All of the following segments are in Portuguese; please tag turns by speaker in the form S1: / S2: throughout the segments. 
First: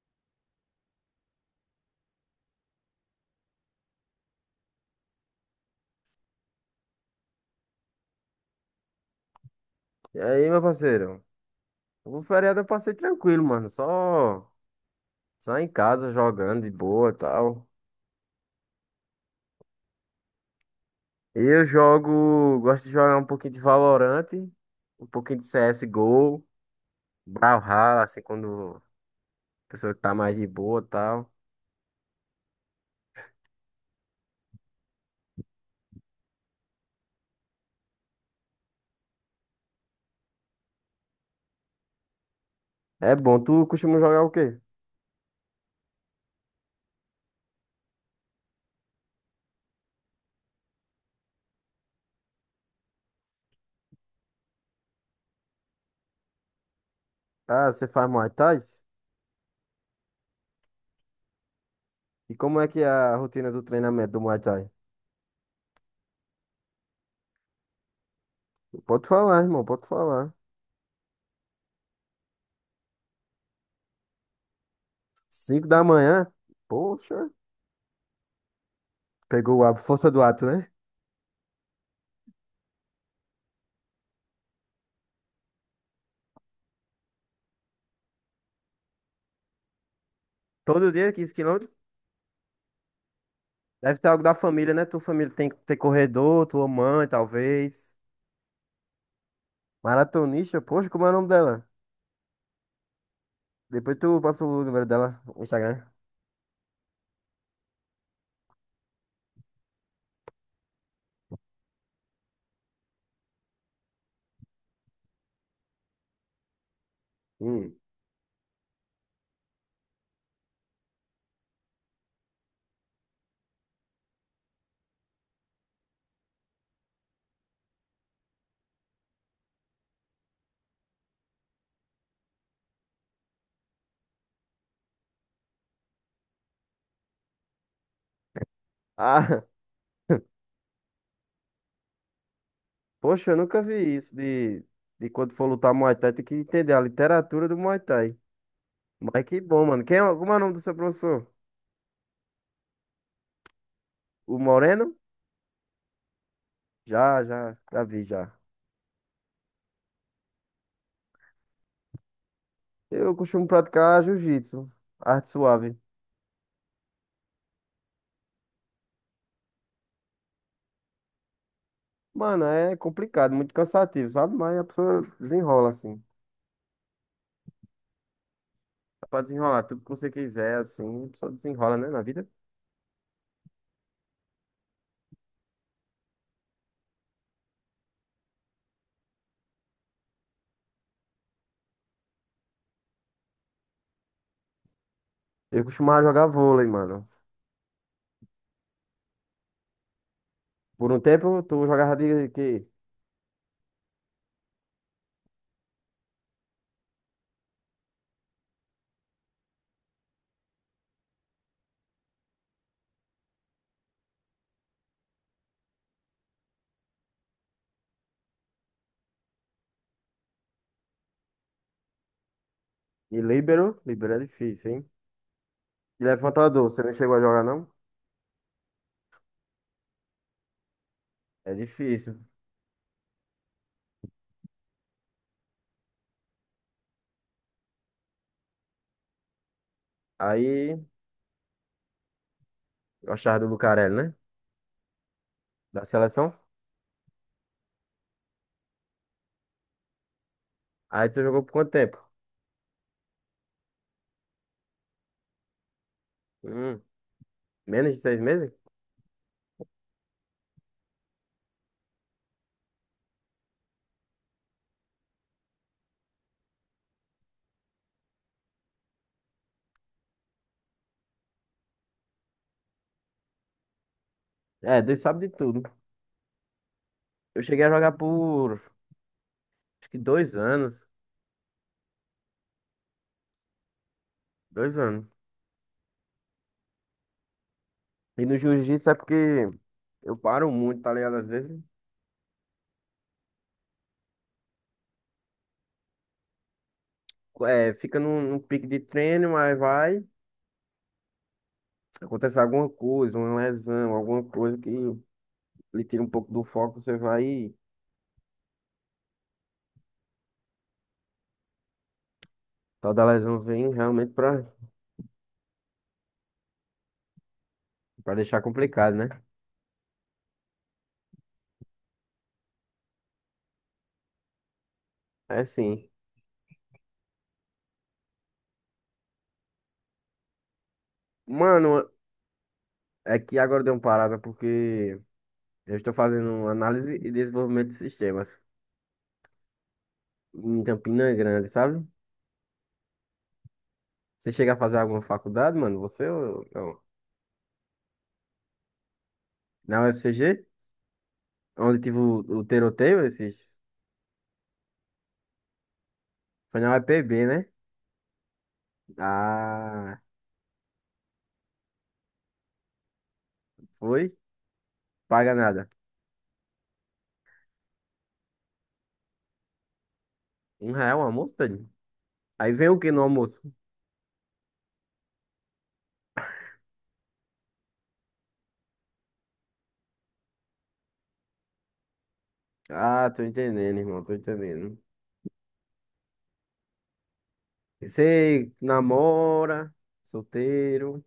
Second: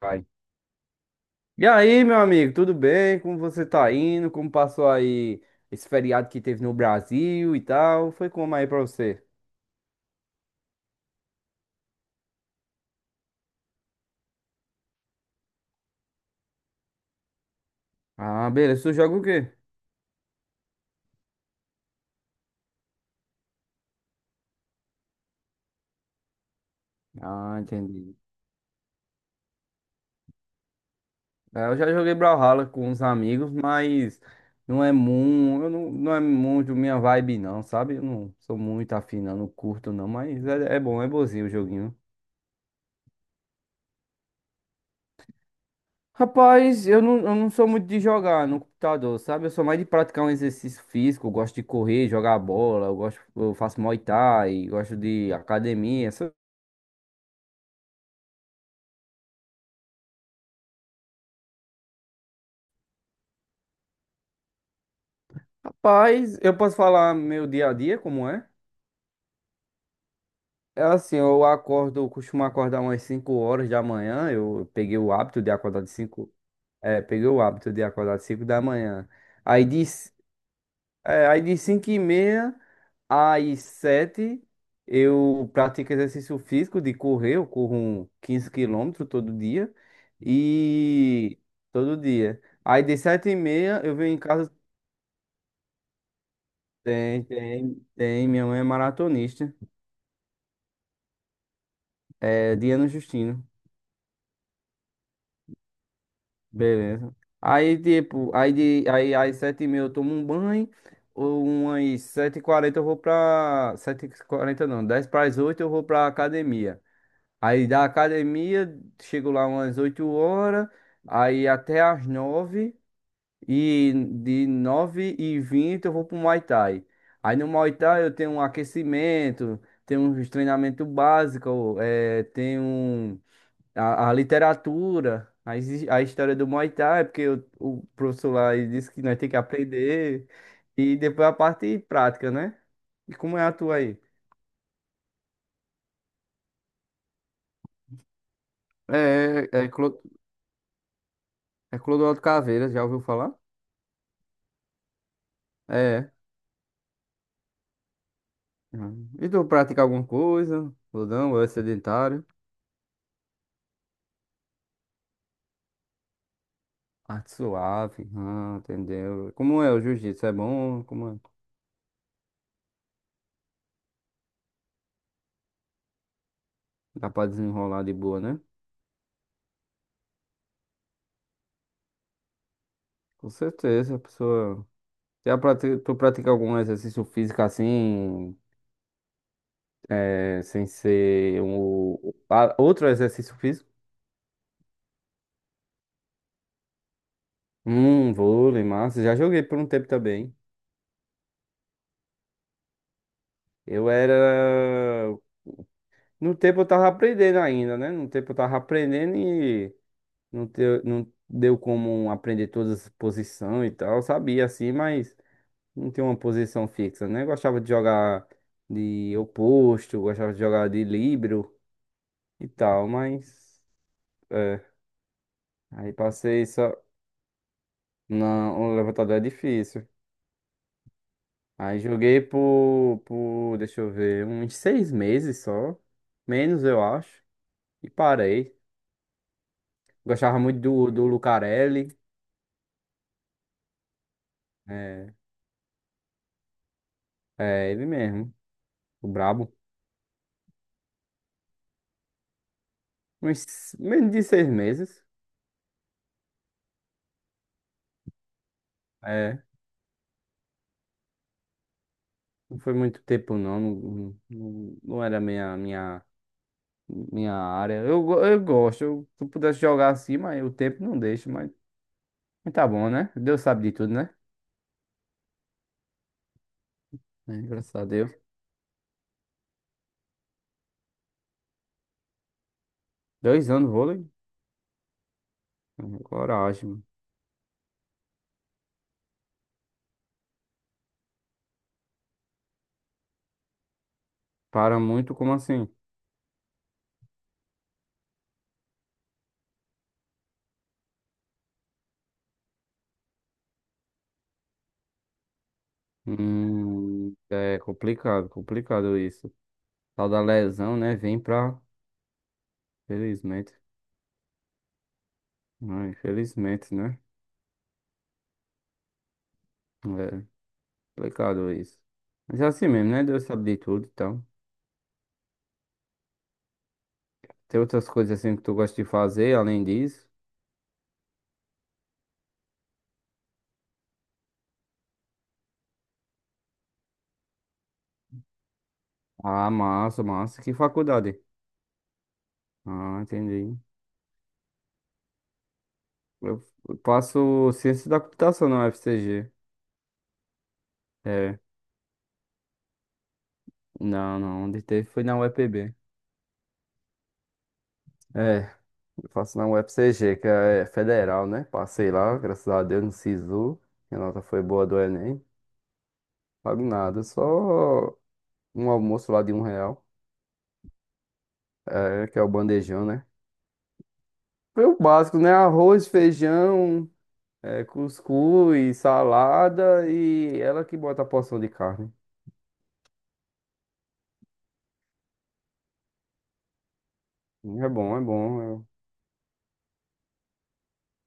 S1: Vai. E aí, meu amigo, tudo bem? Como você tá indo? Como passou aí esse feriado que teve no Brasil e tal? Foi como aí pra você?
S2: E aí, meu parceiro? O feriado eu passei tranquilo, mano. Só em casa jogando de boa e tal.
S1: Ah, beleza. Tu joga o quê?
S2: Eu jogo, gosto de jogar um pouquinho de Valorant, um pouquinho de CSGO,
S1: Ah,
S2: Brawlhalla,
S1: entendi.
S2: assim, quando a pessoa tá mais de boa e tal.
S1: É, eu já joguei Brawlhalla com uns amigos, mas não é muito, eu não, não é muito minha vibe, não, sabe? Eu não sou muito afim, não, não curto, não, mas é bom, é bonzinho o joguinho.
S2: É bom. Tu costuma jogar o quê?
S1: Rapaz, eu não sou muito de jogar no computador, sabe? Eu sou mais de praticar um exercício físico, eu gosto de correr, jogar bola, eu gosto, eu faço Muay Thai, gosto de academia.
S2: Ah, você faz Muay Thai? E como é que é a rotina do treinamento do Muay Thai?
S1: Rapaz, eu posso falar meu dia a dia, como é?
S2: Pode falar, irmão, pode falar.
S1: É assim, eu costumo acordar umas 5 horas da manhã, eu peguei o hábito de
S2: Cinco
S1: acordar
S2: da
S1: de
S2: manhã?
S1: 5. É, peguei
S2: Poxa,
S1: o hábito de acordar de 5 da manhã.
S2: pegou
S1: Aí
S2: a
S1: de,
S2: força
S1: c-
S2: do ato, né?
S1: aí de 5h30 às 7, eu pratico exercício físico de correr, eu corro um 15 km todo dia.
S2: Todo dia, quinze
S1: E
S2: km?
S1: todo dia. Aí de 7h30 eu
S2: Deve ser
S1: venho em
S2: algo da
S1: casa.
S2: família, né? Tua família tem que ter corredor, tua mãe,
S1: Tem, tem,
S2: talvez.
S1: tem, minha mãe é maratonista.
S2: Maratonista, poxa, como é o nome dela?
S1: É Diana Justino.
S2: Depois tu passa o número dela, o Instagram.
S1: Beleza. Aí, tipo, aí às 7h30 eu tomo um banho. Ou umas 7h40 eu vou pra, 7h40 não, 7h50 eu vou pra academia. Aí
S2: Hum.
S1: da academia, chego lá umas 8 horas, aí até às 9 e de 9h20 eu vou pro Muay Thai. Aí no Muay Thai eu tenho um aquecimento, tenho um treinamento básico, tenho a literatura, a história do Muay Thai, porque o professor lá ele disse que nós temos que
S2: Ah,
S1: aprender, e depois a parte prática, né? E
S2: poxa, eu
S1: como é a
S2: nunca
S1: tua
S2: vi
S1: aí?
S2: isso de quando for lutar Muay Thai, tem que entender a literatura do Muay Thai. Mas que
S1: É,
S2: bom,
S1: é, é,
S2: mano. Quem é, como é o nome do seu professor?
S1: Clodoaldo Caveira, já ouviu falar?
S2: O Moreno?
S1: É.
S2: Já, já, já vi, já.
S1: Ah. E tu pratica alguma coisa? Ou não? Ou é sedentário?
S2: Eu costumo praticar jiu-jitsu, arte suave.
S1: Arte suave. Ah, entendeu. Como é o jiu-jitsu? É bom? Como é?
S2: Mano, é complicado, muito cansativo, sabe? Mas a pessoa desenrola assim.
S1: Dá pra desenrolar de boa, né?
S2: Pode desenrolar tudo que você quiser, assim, só desenrola, né, na vida.
S1: Com certeza, a pessoa. Tu pratica algum exercício físico assim, sem ser um, outro exercício físico?
S2: Eu costumava jogar vôlei, mano.
S1: Vôlei, massa. Já joguei por um tempo também.
S2: Por um tempo, tu jogava de quê?
S1: Eu era. No tempo eu tava aprendendo ainda, né? No tempo eu tava aprendendo e Não deu como aprender todas as posições e tal. Eu sabia assim, mas não tinha uma posição fixa, né? Eu gostava de jogar de oposto, eu gostava de jogar de líbero e tal,
S2: E
S1: mas,
S2: líbero? Líbero é
S1: é,
S2: difícil, hein?
S1: aí
S2: E
S1: passei
S2: levantador,
S1: só.
S2: você não chegou a jogar, não?
S1: Não, um levantador é difícil.
S2: É
S1: Aí
S2: difícil.
S1: joguei por, deixa eu ver, uns 6 meses só, menos eu acho, e parei. Gostava muito
S2: Aí,
S1: do Lucarelli,
S2: gostava do Lucarelli, né?
S1: é,
S2: Da seleção.
S1: é ele mesmo, o brabo.
S2: Aí tu jogou por quanto tempo?
S1: Uns menos de 6 meses.
S2: Hum, menos de 6 meses?
S1: É. Não foi muito tempo, não. Não, não, não era minha, minha área. Eu gosto. Se eu pudesse jogar assim, mas o tempo não deixa. Mas tá bom, né? Deus sabe de tudo, né?
S2: É, Deus sabe de tudo.
S1: É,
S2: Eu cheguei a
S1: graças a
S2: jogar
S1: Deus.
S2: por acho que 2 anos.
S1: 2 anos vôlei?
S2: 2 anos.
S1: É, coragem, mano.
S2: E no jiu-jitsu é porque eu paro muito, tá ligado? Às vezes
S1: Para muito, como assim?
S2: é, fica num pique de treino, mas vai, acontece alguma coisa, uma lesão, alguma coisa que lhe tira um pouco do foco, você vai e
S1: É complicado, complicado isso. Tal da lesão, né? Vem pra.
S2: tal da lesão
S1: Felizmente.
S2: vem realmente
S1: Ah, infelizmente, né?
S2: pra deixar complicado, né?
S1: É. Complicado isso. Mas é assim mesmo, né? Deus sabe de tudo, então.
S2: É sim.
S1: Tem outras coisas assim que tu gosta de fazer além disso?
S2: Mano, é que agora deu uma parada porque eu estou fazendo análise e desenvolvimento de sistemas
S1: Ah, massa, massa. Que
S2: em Campina
S1: faculdade?
S2: Grande, sabe?
S1: Ah, entendi.
S2: Você chega a fazer alguma faculdade, mano? Você ou
S1: Eu
S2: não?
S1: eu faço ciência da computação na UFCG.
S2: Na UFCG?
S1: É,
S2: Onde tive o tiroteio esses?
S1: não, não. Onde teve foi na UEPB.
S2: Foi na UEPB, né?
S1: É, eu faço na
S2: Ah,
S1: UFCG, que é federal, né? Passei lá, graças a Deus, no SISU. Minha
S2: foi?
S1: nota foi boa do Enem.
S2: Paga nada.
S1: Pago nada, só um almoço lá de 1 real.
S2: 1 real o almoço, tadinho?
S1: É, que é o
S2: Aí vem o
S1: bandejão,
S2: que no
S1: né?
S2: almoço?
S1: Foi o básico, né? Arroz, feijão, cuscuz, salada e ela que bota a porção de carne.
S2: Ah, tô entendendo, irmão, tô entendendo.
S1: É
S2: E
S1: bom, é bom.
S2: você
S1: Eu...
S2: namora, solteiro,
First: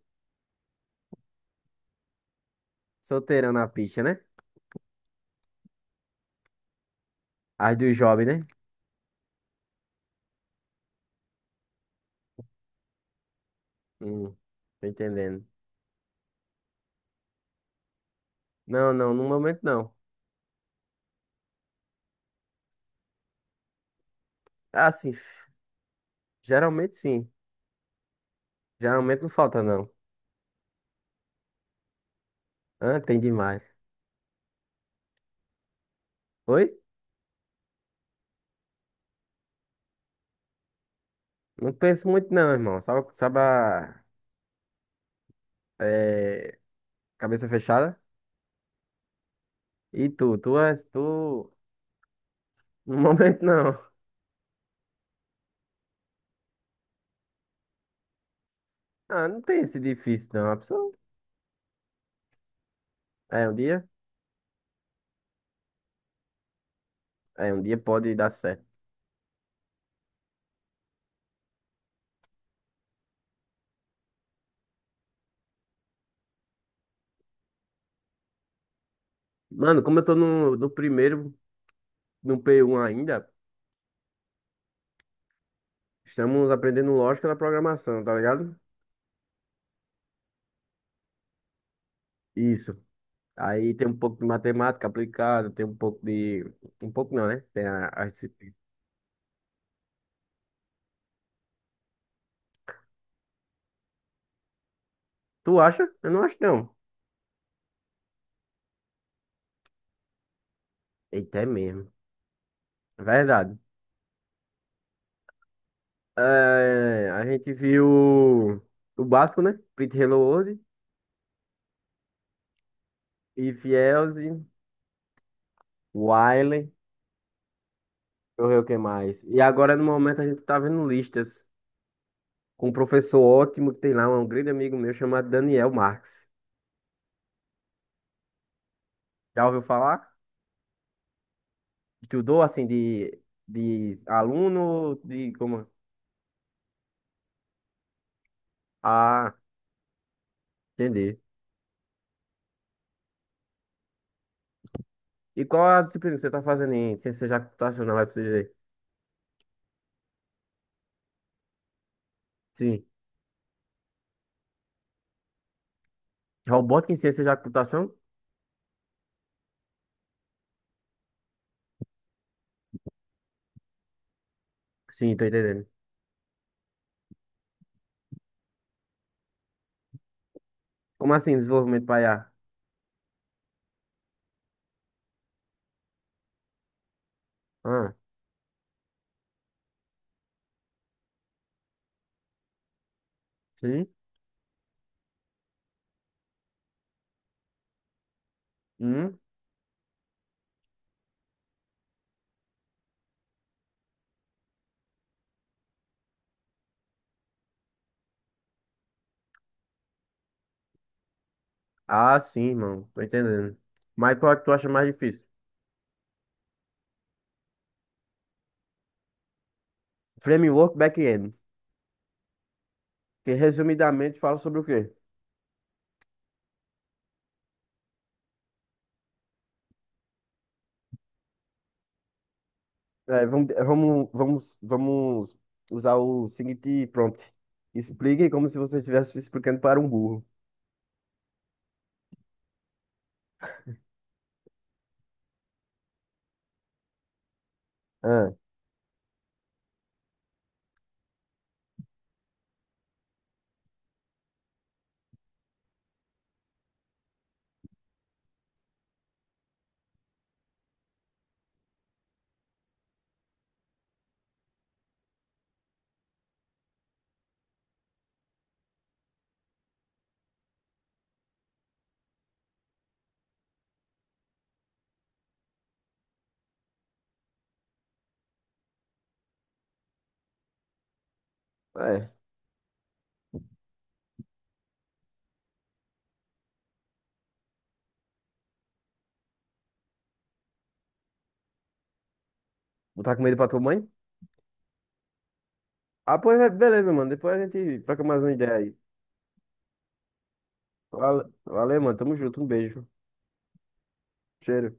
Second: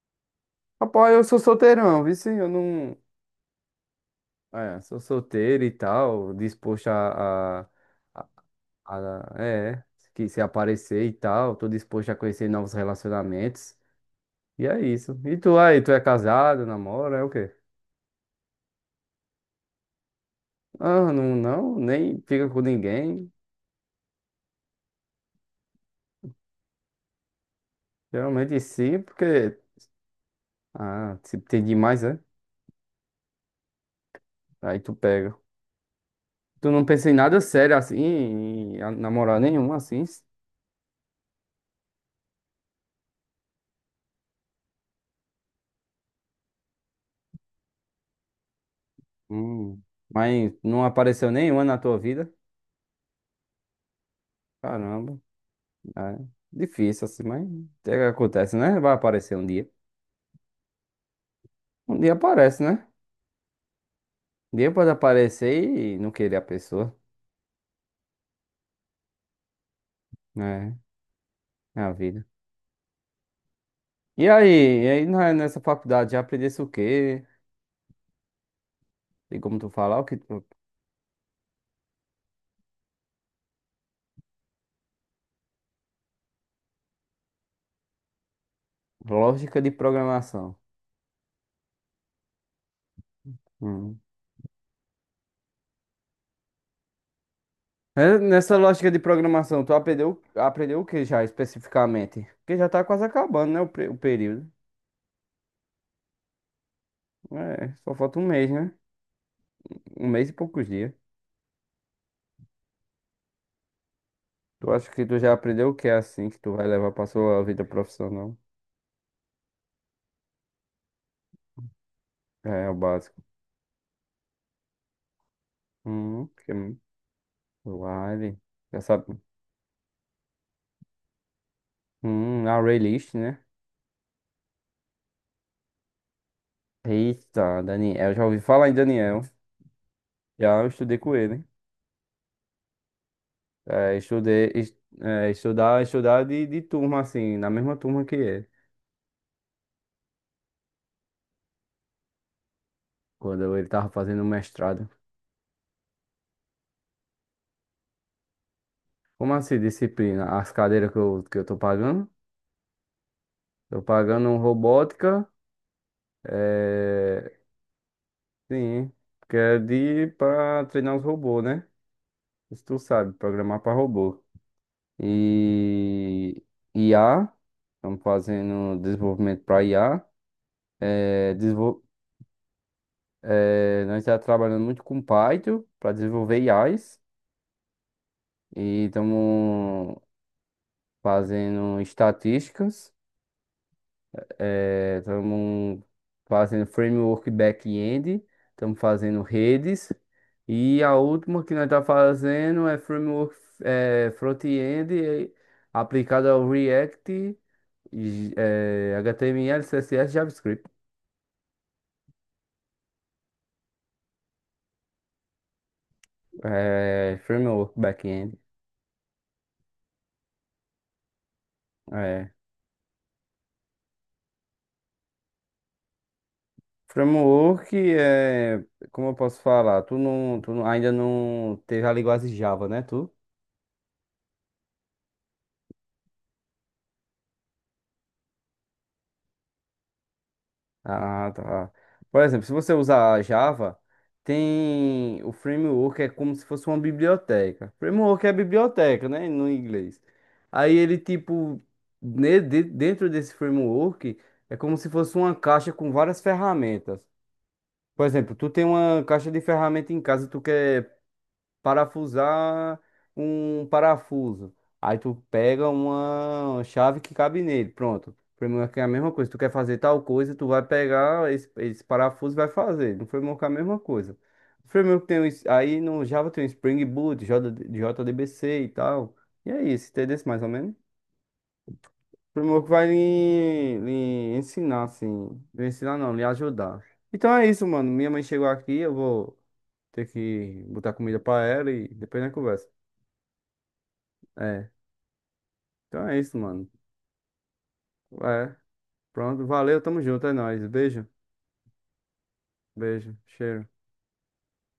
S1: Rapaz, eu sou solteirão, viu? Sim? Eu não.
S2: solteirão na picha, né?
S1: É, sou solteiro e tal, disposto
S2: As dos jovens, né?
S1: a- a- É, que se aparecer e tal, tô disposto a conhecer novos relacionamentos.
S2: Hum,
S1: E é
S2: tô
S1: isso. E
S2: entendendo.
S1: tu aí, tu é casado, namora, é o quê?
S2: Não, não, no momento não.
S1: Ah, não, não, nem fica com ninguém.
S2: Ah, sim. Geralmente sim.
S1: Geralmente sim,
S2: Geralmente não
S1: porque.
S2: falta, não.
S1: Ah, se tem demais, é?
S2: Ah, tem demais.
S1: Aí tu pega.
S2: Oi?
S1: Tu não pensa em nada sério assim, namorar nenhum assim,
S2: Não penso muito, não, irmão. Sabe, sabe a é, cabeça fechada?
S1: Hum,
S2: E tu?
S1: mas
S2: Tu é.
S1: não
S2: Tu.
S1: apareceu nenhuma na tua vida?
S2: No momento, não.
S1: Caramba, é difícil assim, mas é que acontece, né? Vai
S2: Ah,
S1: aparecer
S2: não
S1: um
S2: tem
S1: dia.
S2: esse difícil, não. A pessoa.
S1: Um dia aparece, né?
S2: É, um dia.
S1: Um dia pode aparecer e não querer a pessoa,
S2: É, um dia pode dar certo.
S1: né? É a vida. E aí, e aí, nessa faculdade já aprendesse o quê? E como tu
S2: Mano, como
S1: falar,
S2: eu
S1: o
S2: tô
S1: que tu-
S2: no primeiro, no P1 ainda, estamos aprendendo lógica da programação, tá ligado?
S1: Lógica de programação.
S2: Isso. Aí tem um
S1: Hum.
S2: pouco de matemática aplicada, tem um pouco de. Um pouco não, né? Tem a
S1: É,
S2: disciplina.
S1: nessa lógica de programação, tu aprendeu o que já especificamente? Porque já tá quase acabando, né? O período.
S2: Tu acha? Eu não acho, não.
S1: É, só falta 1 mês, né? Um mês e poucos dias.
S2: Eita, é mesmo. É verdade.
S1: Tu acha que tu já aprendeu o que é assim que tu vai levar pra
S2: É, a
S1: sua
S2: gente
S1: vida profissional?
S2: viu o básico, né? Pretty Hello World,
S1: É, é o básico.
S2: Fielze, Wiley, deixa
S1: Que... Wire.
S2: eu ver o que
S1: Já sabe.
S2: mais. E agora, no momento, a gente tá vendo listas
S1: A
S2: com um
S1: Raylist,
S2: professor
S1: né?
S2: ótimo que tem lá, um grande amigo meu chamado Daniel Marx.
S1: Eita, Daniel. Já ouvi falar em Daniel.
S2: Já ouviu falar?
S1: Já eu estudei com ele.
S2: Estudou, assim,
S1: É,
S2: de
S1: estudei, est-
S2: aluno,
S1: é,
S2: de como...
S1: estudar, estudar de turma, assim, na mesma turma que ele.
S2: Ah, entendi.
S1: Quando ele tava fazendo o mestrado.
S2: E qual a disciplina que você tá fazendo em ciência computacional, FCG?
S1: Como assim, disciplina? As cadeiras que eu tô pagando?
S2: Sim.
S1: Tô pagando robótica,
S2: Robótica em ciência
S1: é...
S2: da computação?
S1: sim, que é de para treinar os robôs, né? Isso tu sabe, programar para robô.
S2: Sim, tô entendendo.
S1: E IA, estamos fazendo desenvolvimento para IA.
S2: Como
S1: É,
S2: assim,
S1: desenvol...
S2: desenvolvimento para IA?
S1: Nós estamos trabalhando muito com Python para desenvolver IAs
S2: Ah,
S1: e estamos fazendo estatísticas.
S2: sim?
S1: Estamos fazendo framework back-end, estamos
S2: Hum?
S1: fazendo redes. E a última que nós estamos fazendo é framework front-end aplicado ao React, e, HTML, CSS, JavaScript.
S2: Ah, sim, mano. Tô entendendo. Mas qual é que tu acha mais difícil?
S1: Framework back-end.
S2: Framework back-end.
S1: É.
S2: Que resumidamente fala sobre o quê?
S1: Framework é, como eu posso falar, tu não- ainda não teve a linguagem Java, né, tu?
S2: É, vamos usar o seguinte prompt. Explique como se você estivesse explicando para um burro.
S1: Ah, tá. Por exemplo, se você usar Java, tem o framework, é como se fosse uma biblioteca. Framework
S2: Ah,
S1: é biblioteca, né? No inglês. Aí ele, tipo, dentro desse framework, é como se fosse uma caixa com várias ferramentas. Por exemplo, tu tem uma caixa de ferramenta em casa, tu quer parafusar um parafuso. Aí tu pega uma chave que cabe nele. Pronto. Framework é a mesma coisa. Tu quer fazer tal coisa, tu vai pegar esse parafuso e vai fazer. No framework é a mesma coisa. O framework tem um, es- aí no Java tem o Spring Boot, JDBC e tal. E é isso, entendeu? Mais ou menos. O
S2: é.
S1: framework vai lhe ensinar, assim. Lhe ensinar não, lhe ajudar. Então é isso, mano. Minha mãe chegou aqui, eu vou ter que botar comida pra ela e depois a gente conversa.
S2: Botar comida pra tua mãe?
S1: É. Então
S2: Ah,
S1: é isso,
S2: pois é,
S1: mano.
S2: beleza, mano. Depois a gente troca mais uma ideia
S1: É.
S2: aí.
S1: Pronto, valeu, tamo junto, é nóis. Beijo,
S2: Valeu, mano. Tamo junto. Um beijo.
S1: beijo, cheiro.
S2: Cheiro.